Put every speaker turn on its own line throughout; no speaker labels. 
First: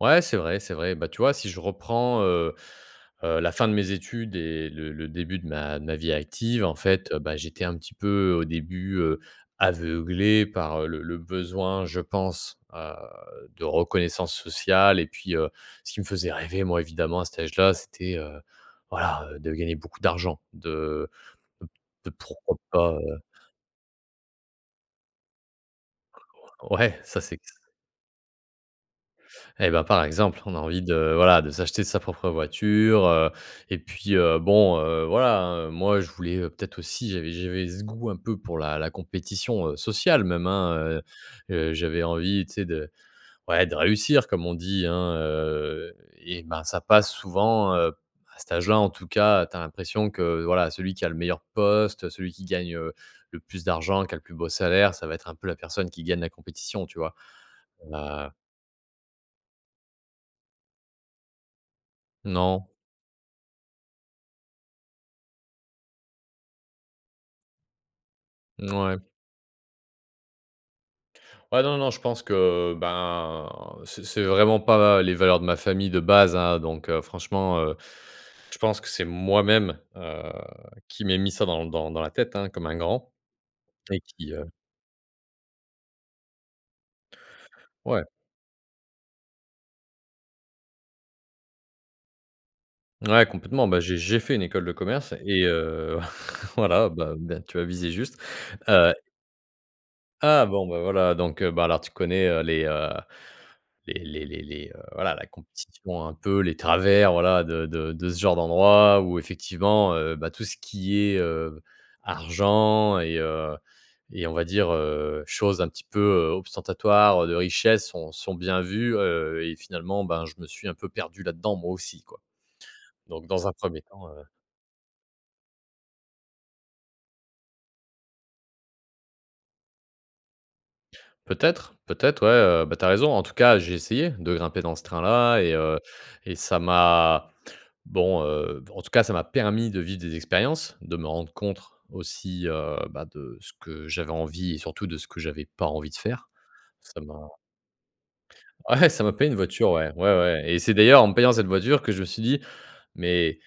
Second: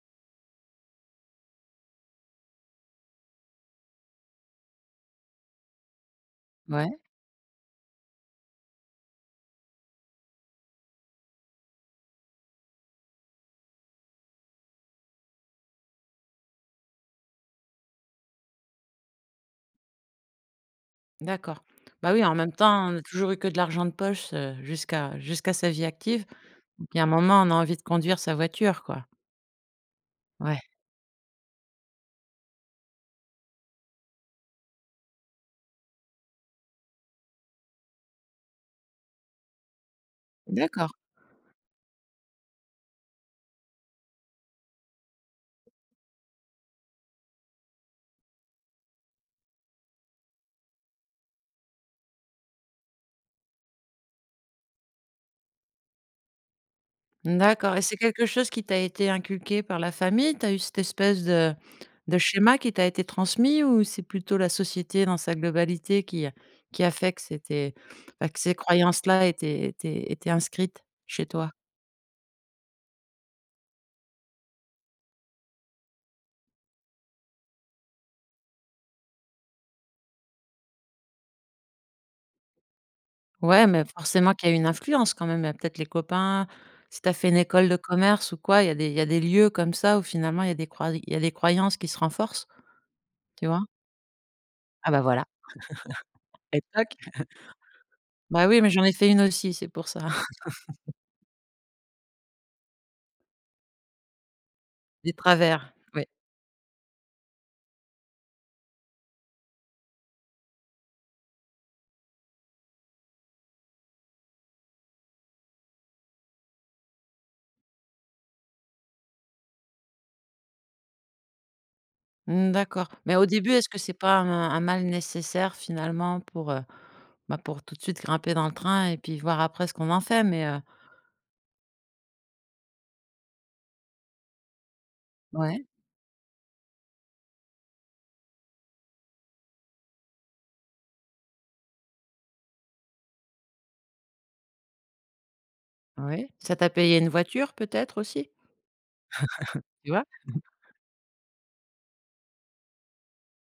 Ouais, c'est vrai, c'est vrai. Bah, tu vois, si je reprends, heu, heu, la fin de mes études et le le début de ma de ma vie active, en
Mouais.
fait, heu, bah, j'étais un petit peu, heu, au début, heu, aveuglé par, heu, le le besoin, je pense, heu, de reconnaissance sociale et puis, heu, ce qui me faisait rêver, moi, évidemment, à cet âge là, c'était, heu, voilà, heu, de gagner beaucoup d'argent, de
D'accord.
p de
Bah, oui, en même
pourquoi
temps,
pas,
on a
heu
toujours eu que de l'argent de poche, heu, jusqu'à jusqu'à sa vie active. Donc il
Ouais,
y a un
ça, c'est
moment,
q
on a
c
envie de conduire sa voiture, quoi.
Eh bah, par exemple, on a
Ouais.
envie de voilà de s'acheter sa propre voiture, heu et puis, heu, bon, heu, voilà, hein, heu. Moi, je voulais, heu, peut être aussi, j'avais j'avais ce goût un peu pour la la compétition, heu, sociale, même hein,
D'accord.
heu. Heu, j'avais envie tu sais de ouais de réussir comme on dit hein, heu et ben, ça passe souvent, heu à cet âge là en tout cas, tu as l'impression que, voilà celui qui a le meilleur poste, heu, celui qui gagne, heu, le plus d'argent, qui a le plus beau salaire, ça va être un peu la personne qui gagne la compétition, tu vois?
Mmh d'accord et c'est quelque
Heu
chose qui t'a été inculqué par la famille? Tu as eu cette espèce de de schéma
Non.
qui t'a été transmis ou c'est plutôt la société dans sa globalité qui a qui a fait que c'était bah, que ces
N ouais.
croyances-là étaient étaient étaient inscrites chez toi?
Ouais, non, non, je pense que, ben, c'est c'est vraiment pas les valeurs de ma famille de base, hein. Donc, heu, franchement, heu, je pense que c'est moi-même, heu, qui m'ai mis ça dans l dans l dans la tête, hein, comme un grand
Ouais, mais
et qui,
forcément
heu
qu'il y a eu une influence quand même. Il y a peut-être les copains, si tu as fait une école de
Ouais.
commerce ou quoi, il y a des il y a des lieux comme ça où finalement il y a des croy il y a des croyances qui se renforcent.
Ouais,
Tu vois?
complètement. Bah, j'ai j'ai fait une école de
Ah, bah,
commerce
voilà.
et heu,
Et toc!
voilà bah, ben tu as visé juste,
Bah, oui, mais j'en ai
heu
fait une aussi, c'est pour ça.
Ah! Bon, ben, voilà donc, heu, bah, alors tu connais, heu, les, heu, les les les les, heu,
Des
voilà la
travers, oui.
compétition un peu, les travers voilà de de de ce genre d'endroit où effectivement, heu, bah, tout ce qui est, heu, argent et heu, et on va dire, heu, choses un petit peu, heu, ostentatoires, heu, de richesse sont sont bien vues, heu et finalement, ben, je me suis un peu perdu là-dedans moi aussi, quoi.
Mmh d'accord, mais au
Donc dans
début,
un
est-ce que
1er
c'est
temps,
pas
heu
un un mal nécessaire finalement pour, heu, bah, pour tout de suite grimper dans le train et puis voir après ce qu'on en fait mais, heu
Peut-être, peut-être, ouais, heu, bah, tu as raison. En tout cas, j'ai essayé, de grimper dans ce train-là et
Ouais.
heu, et ça m'a bon, heu, b en tout cas, ça m'a permis de vivre des expériences, de me rendre compte aussi, heu, bah, de ce que j'avais envie et surtout de ce que j'avais pas envie de faire.
Ouais, ça t'a payé
Ça
une
m'a
voiture peut-être aussi?
ouais, ça m'a payé une voiture, ouais,
Tu
ouais
vois?
ouais et c'est d'ailleurs en me payant cette voiture que je me suis dit: «Mais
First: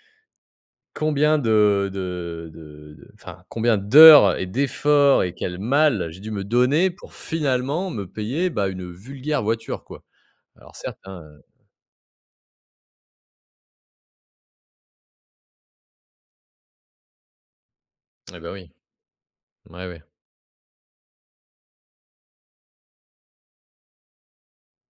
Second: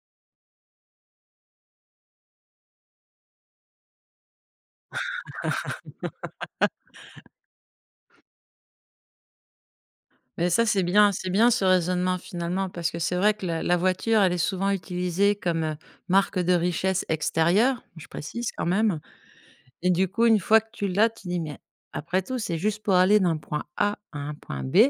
combien de de de de enfin combien d'heures et d'efforts et quel mal j'ai dû me donner pour finalement me payer, bah, une vulgaire voiture, quoi».
Mais, ça
Alors
c'est
certes,
bien.
hein,
C'est
heu
bien ce raisonnement finalement, parce que c'est vrai que la la voiture elle est souvent utilisée comme, heu, marque de richesse extérieure- je
Eh
précise
bah,
quand
oui.
même-
Ouais,
et du
oui.
coup, une fois que tu l'as, tu dis: «Mais après tout, c'est juste pour aller d'un point A à un point B».